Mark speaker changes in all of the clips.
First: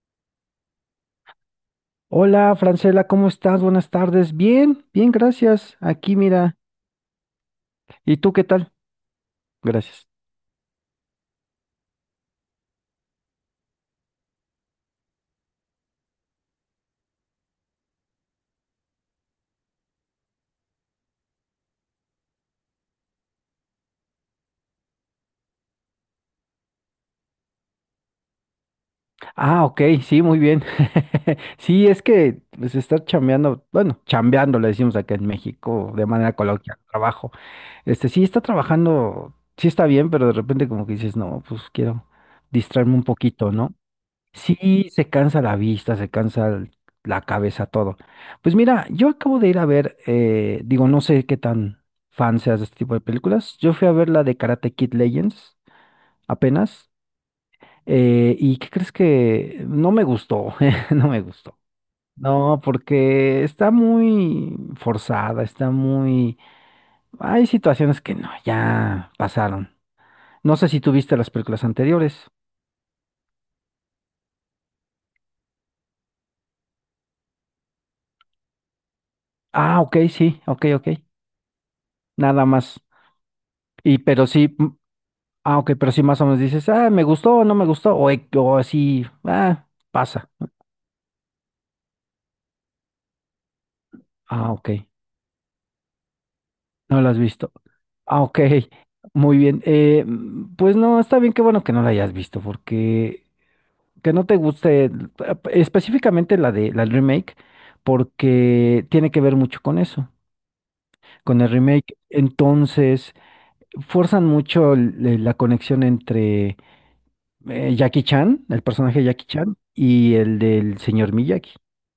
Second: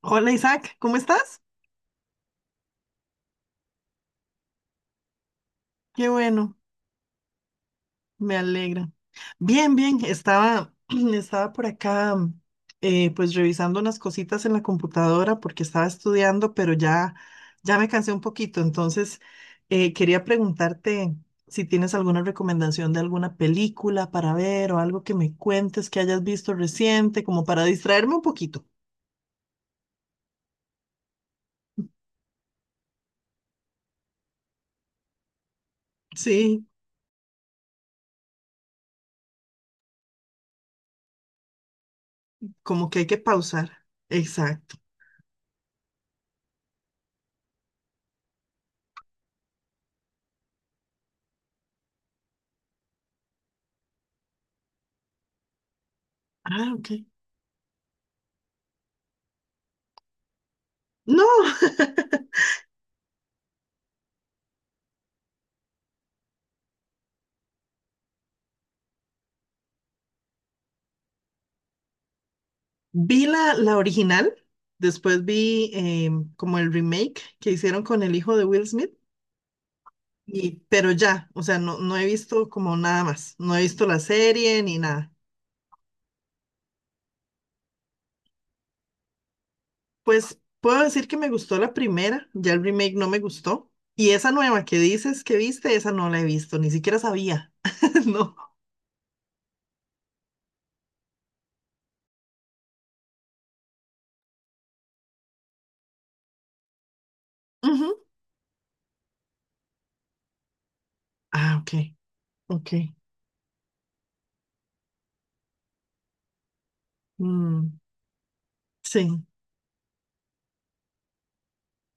Speaker 1: Hola, Isaac, ¿cómo estás?
Speaker 2: Hola, Francela, ¿cómo estás? Buenas tardes. Bien, bien, gracias.
Speaker 1: Qué
Speaker 2: Aquí,
Speaker 1: bueno,
Speaker 2: mira. ¿Y tú
Speaker 1: me
Speaker 2: qué tal?
Speaker 1: alegra. Bien, bien,
Speaker 2: Gracias.
Speaker 1: estaba, estaba por acá, pues revisando unas cositas en la computadora porque estaba estudiando, pero ya, ya me cansé un poquito, entonces quería preguntarte si tienes alguna recomendación de alguna película para ver o algo que me cuentes que hayas visto reciente, como para distraerme un poquito.
Speaker 2: Ah, ok, sí, muy bien. Sí, es que se está chambeando, bueno, chambeando, le decimos acá en México, de manera
Speaker 1: Sí,
Speaker 2: coloquial, trabajo. Este, sí, está trabajando, sí está bien, pero de repente como que dices, no, pues quiero
Speaker 1: como
Speaker 2: distraerme
Speaker 1: que
Speaker 2: un
Speaker 1: hay que
Speaker 2: poquito,
Speaker 1: pausar.
Speaker 2: ¿no?
Speaker 1: Exacto.
Speaker 2: Sí, se cansa la vista, se cansa la cabeza, todo. Pues mira, yo acabo de ir a ver, digo, no sé qué tan fan seas de este tipo de películas. Yo fui a ver la de Karate Kid Legends
Speaker 1: Ah, ok.
Speaker 2: apenas. ¿Y qué crees que no me gustó? No me
Speaker 1: No.
Speaker 2: gustó. No, porque está muy forzada, está muy... Hay situaciones que no, ya pasaron. No sé si tú viste las películas anteriores.
Speaker 1: Vi la original, después vi como el remake que hicieron con el hijo de Will Smith,
Speaker 2: Ah, ok, sí,
Speaker 1: y,
Speaker 2: ok, ok.
Speaker 1: pero ya, o sea, no, no he
Speaker 2: Nada
Speaker 1: visto como
Speaker 2: más.
Speaker 1: nada más, no he visto
Speaker 2: Y
Speaker 1: la
Speaker 2: pero sí.
Speaker 1: serie ni nada.
Speaker 2: Ah, ok, pero sí más o menos dices, ah, me gustó o no me gustó, o, o así, ah, pasa.
Speaker 1: Pues puedo decir que me gustó la primera, ya el remake no me gustó, y esa
Speaker 2: Ah,
Speaker 1: nueva
Speaker 2: ok,
Speaker 1: que dices que viste, esa no la he visto, ni siquiera
Speaker 2: no lo has
Speaker 1: sabía,
Speaker 2: visto. Ah,
Speaker 1: no.
Speaker 2: ok, muy bien. Pues no, está bien, qué bueno que no la hayas visto, porque que no te guste específicamente la de la del remake,
Speaker 1: Ujú.
Speaker 2: porque tiene que ver mucho con eso, con el
Speaker 1: Ah, ok,
Speaker 2: remake.
Speaker 1: ok.
Speaker 2: Entonces, forzan mucho la conexión entre
Speaker 1: Mm,
Speaker 2: Jackie Chan, el personaje de
Speaker 1: sí.
Speaker 2: Jackie Chan, y el del señor Miyagi.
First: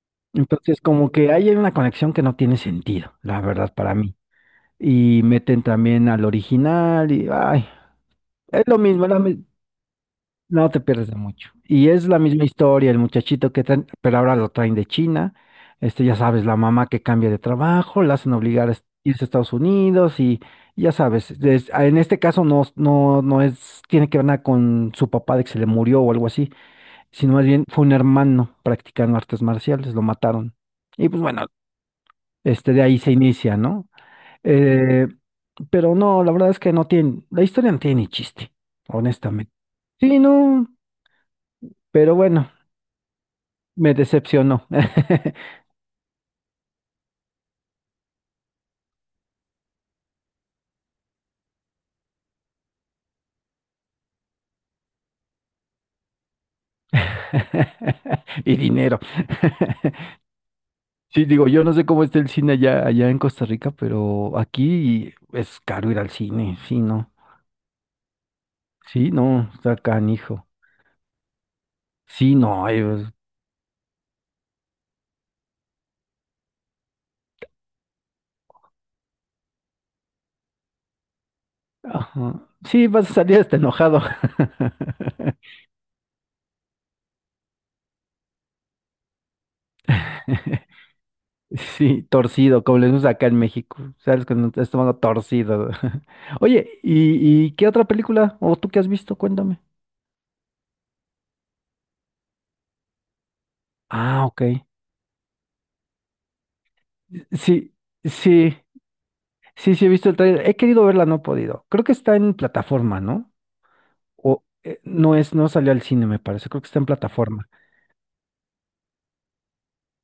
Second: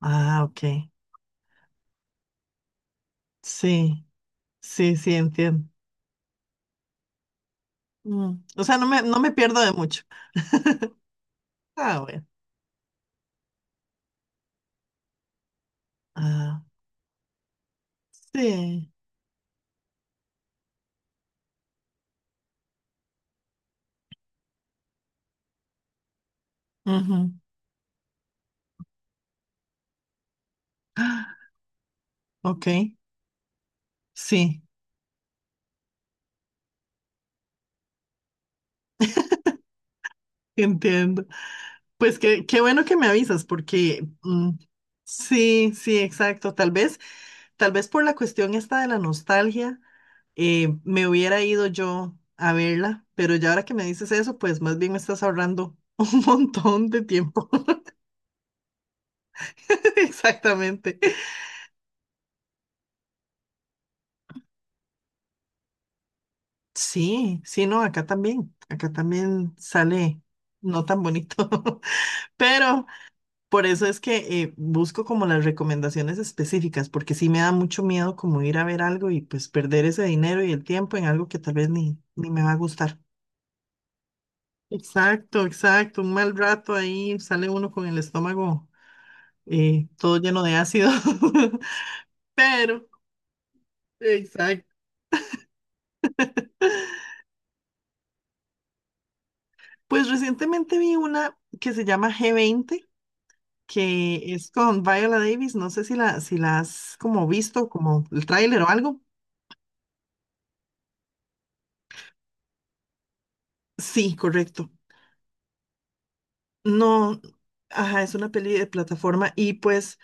Speaker 1: Ah,
Speaker 2: Entonces,
Speaker 1: ok.
Speaker 2: como que hay una conexión que no tiene sentido, la verdad, para
Speaker 1: Sí,
Speaker 2: mí.
Speaker 1: sí, sí,
Speaker 2: Y meten
Speaker 1: entiendo.
Speaker 2: también al original y, ay, es
Speaker 1: O
Speaker 2: lo
Speaker 1: sea, no me,
Speaker 2: mismo, es
Speaker 1: no me pierdo de mucho.
Speaker 2: no te pierdes de mucho. Y
Speaker 1: Ah,
Speaker 2: es la
Speaker 1: bueno.
Speaker 2: misma historia, el muchachito que traen, pero ahora lo traen de China. Este, ya sabes, la
Speaker 1: Ah,
Speaker 2: mamá que cambia de trabajo, la hacen obligar a
Speaker 1: sí.
Speaker 2: irse a Estados Unidos y ya sabes, en este caso no es, tiene que ver nada con su papá de que se le murió o algo así,
Speaker 1: Ujú.
Speaker 2: sino más bien fue un hermano practicando artes marciales, lo mataron. Y pues bueno.
Speaker 1: Ok,
Speaker 2: Este, de ahí se inicia, ¿no?
Speaker 1: sí,
Speaker 2: Eh, pero no, la verdad es que no tiene, la historia no tiene ni chiste, honestamente. Sí, no,
Speaker 1: entiendo.
Speaker 2: pero
Speaker 1: Pues que,
Speaker 2: bueno,
Speaker 1: qué bueno que me avisas,
Speaker 2: me
Speaker 1: porque
Speaker 2: decepcionó.
Speaker 1: sí, sí, exacto. Tal vez por la cuestión esta de la nostalgia, me hubiera ido yo a verla, pero ya ahora que me dices eso, pues más bien me estás ahorrando un montón de tiempo.
Speaker 2: Y dinero.
Speaker 1: Exactamente.
Speaker 2: Sí, digo, yo no sé cómo está el cine allá, allá en Costa Rica, pero aquí es caro ir al cine, sí, no.
Speaker 1: Sí, sí, no, acá también. Acá
Speaker 2: Sí, no,
Speaker 1: también
Speaker 2: está
Speaker 1: sale
Speaker 2: canijo.
Speaker 1: no tan bonito.
Speaker 2: Sí, no, ay,
Speaker 1: Pero
Speaker 2: pues,
Speaker 1: por eso es que busco como las recomendaciones específicas, porque sí me da mucho miedo como ir a ver algo y pues perder ese dinero y el tiempo en algo que tal vez ni, ni me
Speaker 2: ajá.
Speaker 1: va a
Speaker 2: Sí,
Speaker 1: gustar.
Speaker 2: vas a salir hasta enojado.
Speaker 1: Exacto, exacto. Un mal rato ahí sale uno con el estómago todo lleno de ácido.
Speaker 2: Sí, torcido, como
Speaker 1: Pero,
Speaker 2: les gusta acá en México. Sabes que el
Speaker 1: exacto.
Speaker 2: estómago torcido. Oye, ¿y, qué otra película? ¿O tú qué has visto? Cuéntame.
Speaker 1: Pues recientemente vi una que se llama G20,
Speaker 2: Ah,
Speaker 1: que
Speaker 2: ok.
Speaker 1: es con Viola Davis. No sé si la has como visto,
Speaker 2: Sí,
Speaker 1: como el
Speaker 2: sí,
Speaker 1: tráiler o algo.
Speaker 2: sí, he visto el trailer. He querido verla, no he podido. Creo que está en plataforma, ¿no?
Speaker 1: Sí,
Speaker 2: O
Speaker 1: correcto.
Speaker 2: no es, no salió al cine, me parece. Creo que está en
Speaker 1: No,
Speaker 2: plataforma.
Speaker 1: ajá, es una peli de plataforma y pues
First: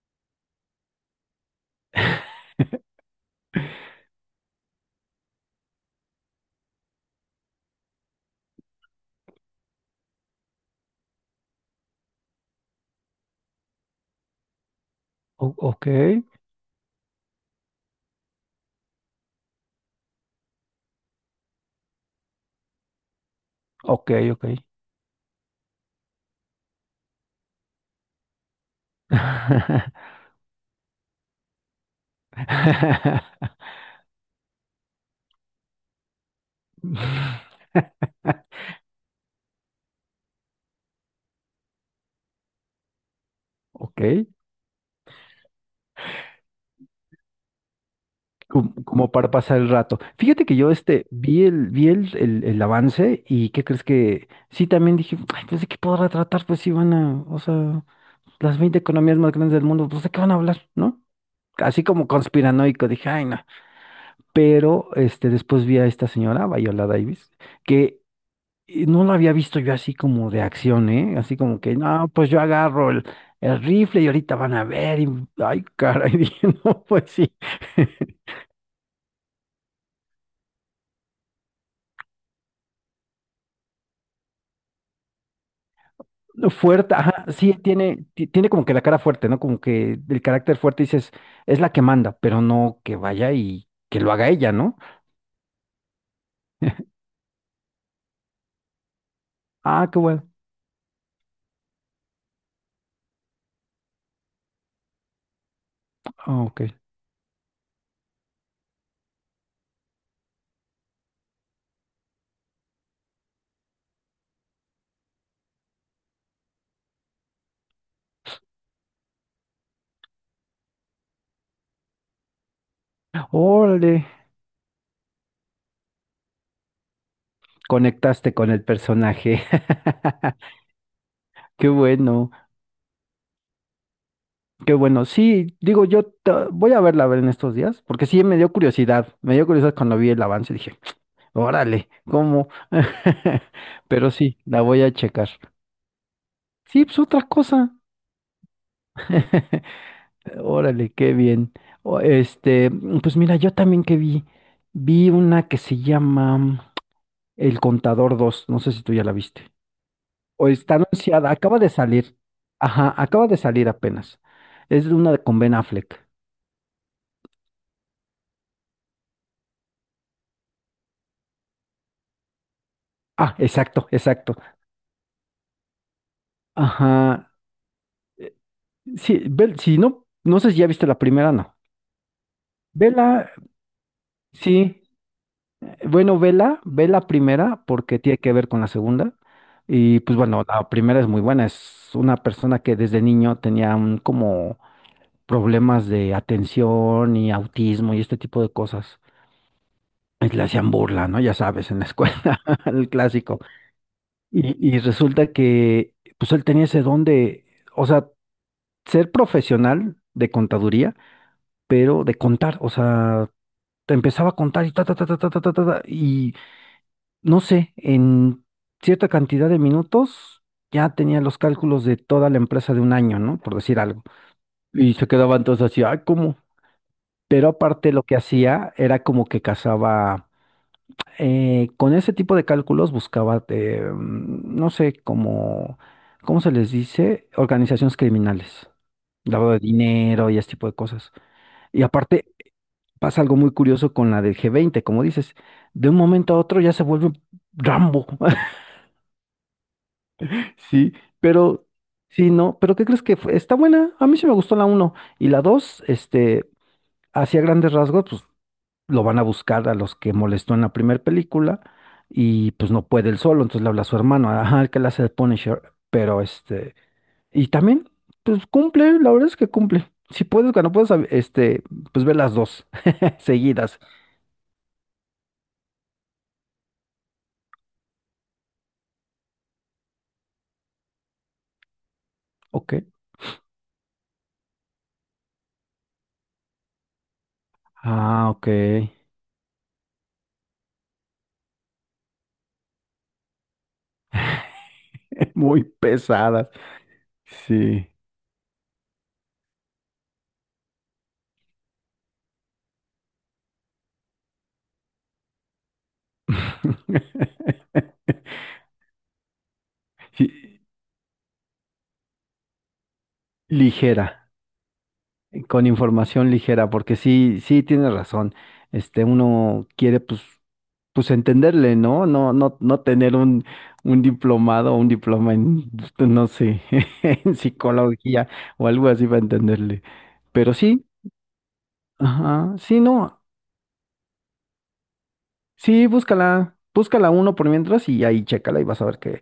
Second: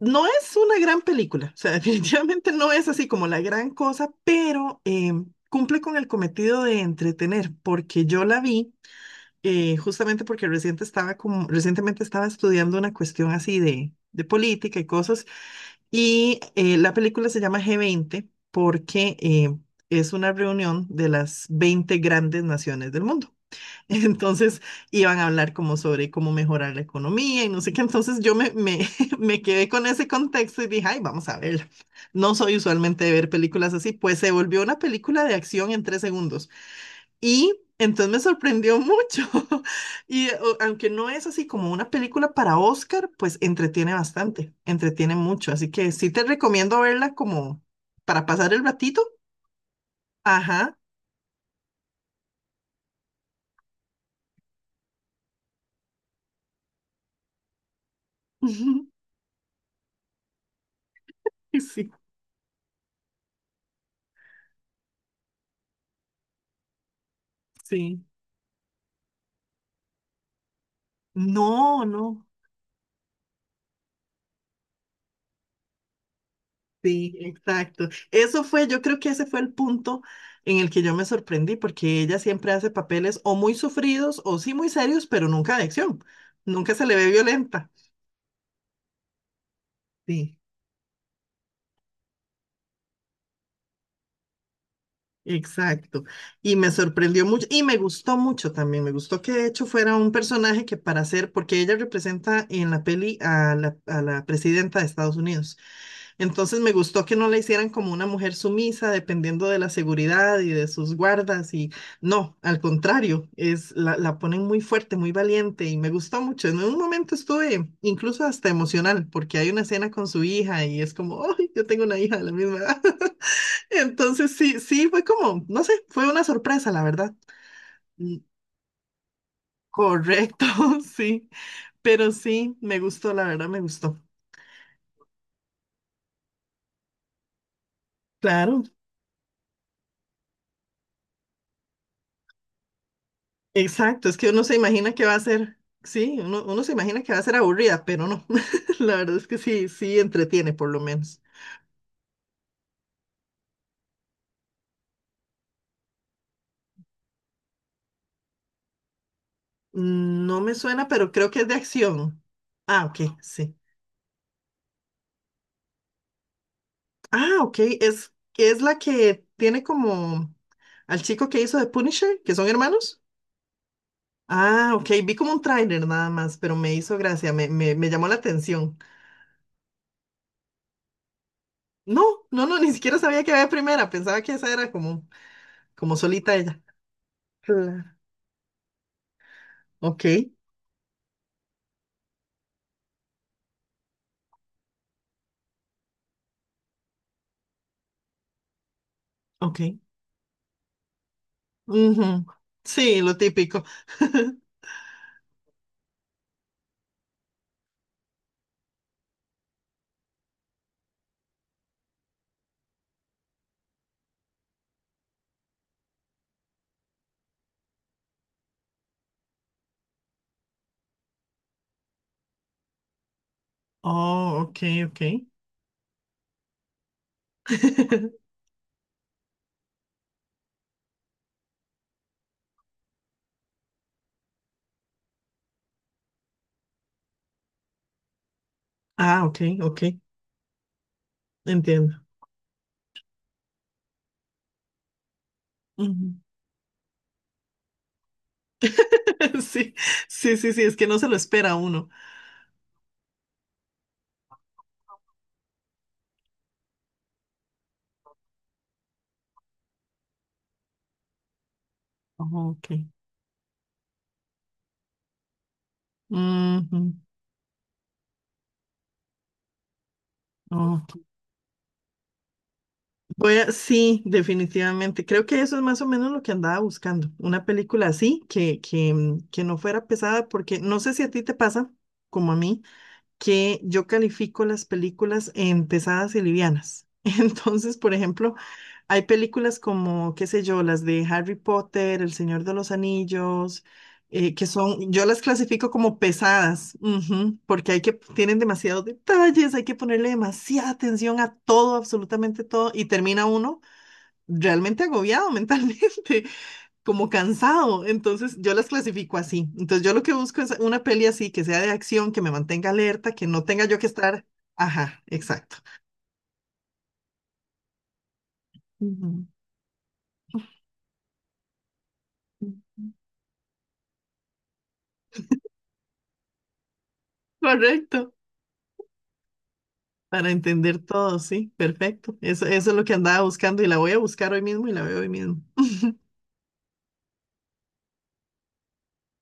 Speaker 1: no es una gran película, o sea, definitivamente no es así como la gran cosa, pero cumple con el cometido de entretener, porque yo la vi justamente porque reciente estaba como, recientemente estaba estudiando una cuestión así de política y cosas,
Speaker 2: Ok,
Speaker 1: y la película se llama G20 porque es una reunión de las 20 grandes naciones del mundo.
Speaker 2: ok.
Speaker 1: Entonces iban a hablar como sobre cómo mejorar la economía y no sé qué. Entonces yo me quedé con ese contexto y dije, ay, vamos a verla. No soy usualmente de ver películas así, pues se volvió una película de acción en 3 segundos. Y entonces me sorprendió mucho. Y aunque no es así como una película para Oscar, pues entretiene
Speaker 2: Ok.
Speaker 1: bastante, entretiene mucho. Así que sí te recomiendo verla como para pasar el
Speaker 2: Como,
Speaker 1: ratito.
Speaker 2: como para pasar el rato. Fíjate que yo
Speaker 1: Ajá.
Speaker 2: este vi vi el avance y ¿qué crees que? Sí, también dije, ay, pues de qué podrá tratar, pues sí van a, o sea, las 20 economías más grandes del mundo, pues de qué van a hablar, ¿no? Así
Speaker 1: Sí,
Speaker 2: como conspiranoico, dije, ay, no. Pero este, después vi a esta señora, Viola Davis, que
Speaker 1: sí.
Speaker 2: no la había visto yo así como de acción, ¿eh? Así como que,
Speaker 1: No,
Speaker 2: no,
Speaker 1: no.
Speaker 2: pues yo agarro el rifle y ahorita van a ver, y, ay, caray, dije, no, pues
Speaker 1: Sí,
Speaker 2: sí.
Speaker 1: exacto. Eso fue, yo creo que ese fue el punto en el que yo me sorprendí, porque ella siempre hace papeles o muy sufridos o sí muy serios, pero nunca de acción. Nunca se
Speaker 2: Fuerte,
Speaker 1: le ve
Speaker 2: ajá, sí,
Speaker 1: violenta.
Speaker 2: tiene, tiene como que la cara fuerte, ¿no? Como que el
Speaker 1: Sí,
Speaker 2: carácter fuerte dices, es la que manda, pero no que vaya y que lo haga ella, ¿no?
Speaker 1: exacto. Y me sorprendió mucho y me gustó mucho también. Me gustó que de hecho
Speaker 2: Ah,
Speaker 1: fuera
Speaker 2: qué
Speaker 1: un
Speaker 2: bueno.
Speaker 1: personaje que para ser, porque ella representa en la peli a la presidenta de Estados Unidos.
Speaker 2: Ah,
Speaker 1: Entonces
Speaker 2: ok.
Speaker 1: me gustó que no la hicieran como una mujer sumisa, dependiendo de la seguridad y de sus guardas. Y no, al contrario, es la ponen muy fuerte, muy valiente y me gustó mucho. En un momento estuve incluso hasta emocional, porque hay una escena con su hija y es como, ¡ay, yo tengo una hija de la misma edad!
Speaker 2: Órale,
Speaker 1: Entonces sí, sí, fue como, no sé, fue una sorpresa, la verdad. Mm,
Speaker 2: conectaste con el personaje.
Speaker 1: correcto, sí,
Speaker 2: Qué
Speaker 1: pero
Speaker 2: bueno,
Speaker 1: sí, me gustó, la verdad me gustó.
Speaker 2: qué bueno. Sí, digo, yo voy a verla a ver en estos días, porque sí me dio
Speaker 1: Claro.
Speaker 2: curiosidad. Me dio curiosidad cuando vi el avance, dije, órale, ¿cómo?
Speaker 1: Exacto,
Speaker 2: Pero
Speaker 1: es que
Speaker 2: sí,
Speaker 1: uno se
Speaker 2: la voy a
Speaker 1: imagina que va a
Speaker 2: checar.
Speaker 1: ser, sí, uno, uno se
Speaker 2: Sí, pues
Speaker 1: imagina que va a
Speaker 2: otra
Speaker 1: ser
Speaker 2: cosa.
Speaker 1: aburrida, pero no. La verdad es que sí, sí entretiene por lo
Speaker 2: Órale, qué
Speaker 1: menos.
Speaker 2: bien. Este, mm, pues mira, yo también que vi, vi una que se llama El Contador dos, no sé si tú ya la viste.
Speaker 1: No
Speaker 2: O
Speaker 1: me
Speaker 2: está
Speaker 1: suena, pero
Speaker 2: anunciada,
Speaker 1: creo que es de
Speaker 2: acaba de salir.
Speaker 1: acción. Ah,
Speaker 2: Ajá,
Speaker 1: ok,
Speaker 2: acaba de
Speaker 1: sí.
Speaker 2: salir apenas. Es de una de con Ben Affleck.
Speaker 1: Ah, ok, es la que tiene como al chico que hizo de Punisher, que son hermanos.
Speaker 2: Ah, exacto, exacto.
Speaker 1: Ah, ok, vi como un tráiler nada más, pero me hizo
Speaker 2: Ajá.
Speaker 1: gracia, me llamó la atención.
Speaker 2: Sí, si no, no sé si ya viste la primera, no.
Speaker 1: No, no, no, ni siquiera
Speaker 2: Vela,
Speaker 1: sabía que había primera, pensaba que esa era
Speaker 2: sí.
Speaker 1: como, como
Speaker 2: Bueno,
Speaker 1: solita ella.
Speaker 2: vela, ve la primera
Speaker 1: Claro.
Speaker 2: porque tiene que ver con la segunda. Y
Speaker 1: Ok,
Speaker 2: pues bueno, la primera es muy buena. Es una persona que desde niño tenía como problemas de atención y autismo y este tipo de cosas.
Speaker 1: ok.
Speaker 2: Y le hacían burla, ¿no? Ya sabes, en la
Speaker 1: Ujú.
Speaker 2: escuela, el
Speaker 1: Sí, lo
Speaker 2: clásico.
Speaker 1: típico.
Speaker 2: Y resulta que pues él tenía ese don de, o sea, ser profesional de contaduría, pero de contar, o sea, te empezaba a contar y ta, ta, ta, ta, ta, ta, ta, ta, ta, y no sé, en cierta cantidad de minutos ya tenía los cálculos de toda la empresa de un año, ¿no? Por decir algo.
Speaker 1: Oh, ok,
Speaker 2: Y
Speaker 1: ok.
Speaker 2: se quedaban todos así, ay, ¿cómo? Pero aparte lo que hacía era como que cazaba, con ese tipo de cálculos buscaba, no sé, como, ¿cómo se les dice? Organizaciones criminales,
Speaker 1: Ah, ok,
Speaker 2: lavado de
Speaker 1: ok.
Speaker 2: dinero y ese tipo de cosas. Y
Speaker 1: Entiendo.
Speaker 2: aparte pasa algo muy curioso con la del G20, como dices, de un
Speaker 1: Ujú.
Speaker 2: momento a otro ya se vuelve Rambo.
Speaker 1: Sí, sí, sí, sí, es que
Speaker 2: Sí,
Speaker 1: no se lo espera
Speaker 2: pero
Speaker 1: uno.
Speaker 2: sí, no, pero ¿qué crees que fue? Está buena, a mí sí me gustó la uno y la 2. Este, hacia grandes rasgos, pues lo van a buscar a los que molestó en la primera película
Speaker 1: Oh,
Speaker 2: y pues no
Speaker 1: ok.
Speaker 2: puede él solo, entonces le habla a su hermano, ajá, el que le hace de Punisher, pero este,
Speaker 1: Ujú.
Speaker 2: y también, pues cumple, la verdad es que cumple. Si puedes, cuando
Speaker 1: Oh.
Speaker 2: puedes, este, pues ve las dos
Speaker 1: Voy a,
Speaker 2: seguidas,
Speaker 1: sí, definitivamente. Creo que eso es más o menos lo que andaba buscando. Una película así, que no fuera pesada, porque no sé si a ti te pasa, como a mí,
Speaker 2: ¿ok?
Speaker 1: que yo califico las películas en pesadas y livianas. Entonces, por
Speaker 2: Ah,
Speaker 1: ejemplo,
Speaker 2: ok.
Speaker 1: hay películas como, qué sé yo, las de Harry Potter, El Señor de los Anillos, que son, yo las
Speaker 2: Muy
Speaker 1: clasifico como
Speaker 2: pesadas.
Speaker 1: pesadas, ujú, porque hay
Speaker 2: Sí.
Speaker 1: que, tienen demasiados detalles, hay que ponerle demasiada atención a todo, absolutamente todo, y termina uno realmente agobiado mentalmente, como cansado. Entonces yo las clasifico así. Entonces yo lo que
Speaker 2: Sí,
Speaker 1: busco es una peli así, que sea de acción, que me mantenga alerta, que no tenga yo que
Speaker 2: ligera.
Speaker 1: estar. Ajá, exacto.
Speaker 2: Con información ligera, porque sí, sí tienes razón. Este,
Speaker 1: Ujú.
Speaker 2: uno quiere pues, pues entenderle, ¿no? No tener un diplomado o un diploma en, no sé, en
Speaker 1: Correcto.
Speaker 2: psicología o algo así para entenderle.
Speaker 1: Para
Speaker 2: Pero
Speaker 1: entender
Speaker 2: sí,
Speaker 1: todo, sí, perfecto. Eso,
Speaker 2: ajá,
Speaker 1: eso es
Speaker 2: sí,
Speaker 1: lo que andaba
Speaker 2: no,
Speaker 1: buscando y la voy a buscar hoy mismo y la veo hoy mismo.
Speaker 2: sí, búscala, búscala uno por mientras y ahí chécala y vas a ver que,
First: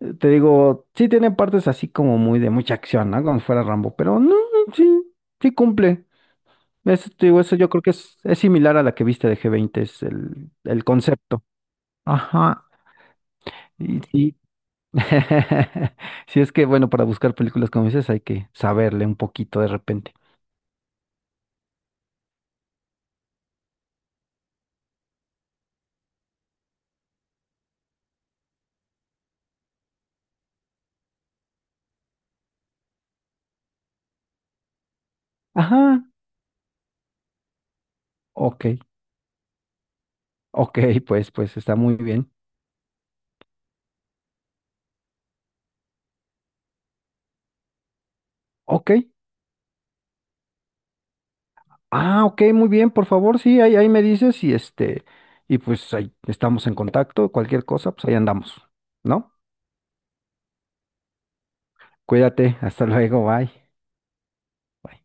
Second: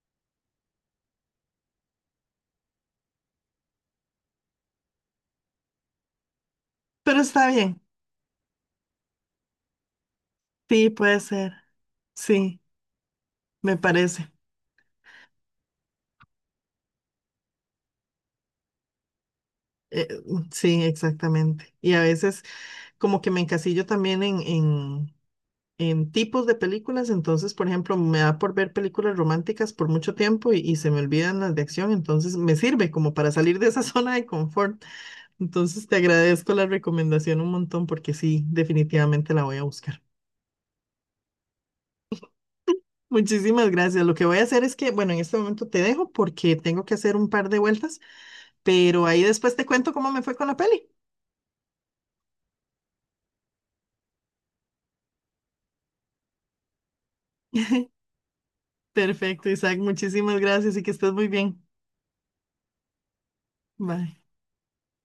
Speaker 2: te digo, sí tiene partes así como muy de mucha acción, ¿no? Como si fuera Rambo, pero no, sí, sí cumple. Eso,
Speaker 1: Pero
Speaker 2: te digo,
Speaker 1: está
Speaker 2: eso yo
Speaker 1: bien.
Speaker 2: creo que es similar a la que viste de G20, es el
Speaker 1: Sí, puede
Speaker 2: concepto.
Speaker 1: ser. Sí,
Speaker 2: Ajá.
Speaker 1: me
Speaker 2: Y
Speaker 1: parece.
Speaker 2: sí. Si es que, bueno, para buscar películas como dices, hay que saberle un poquito de
Speaker 1: Eh,
Speaker 2: repente.
Speaker 1: sí, exactamente. Y a veces como que me encasillo también en, en tipos de películas, entonces, por ejemplo, me da por ver películas románticas por mucho tiempo y se me olvidan las de acción, entonces me sirve como para salir de esa zona de confort. Entonces, te
Speaker 2: Ajá.
Speaker 1: agradezco la recomendación un montón porque sí,
Speaker 2: Ok.
Speaker 1: definitivamente la voy a buscar.
Speaker 2: Ok, pues, pues está muy bien.
Speaker 1: Muchísimas gracias. Lo que voy a hacer es que, bueno, en este momento te dejo porque tengo que hacer un par de vueltas,
Speaker 2: Ok.
Speaker 1: pero ahí después te cuento cómo me fue con la peli.
Speaker 2: Ah, ok, muy bien, por favor, sí, ahí, ahí me dices y este, y pues ahí estamos en contacto, cualquier cosa, pues ahí andamos, ¿no?
Speaker 1: Perfecto, Isaac. Muchísimas gracias y que estés muy bien.
Speaker 2: Cuídate, hasta luego, bye.
Speaker 1: Bye.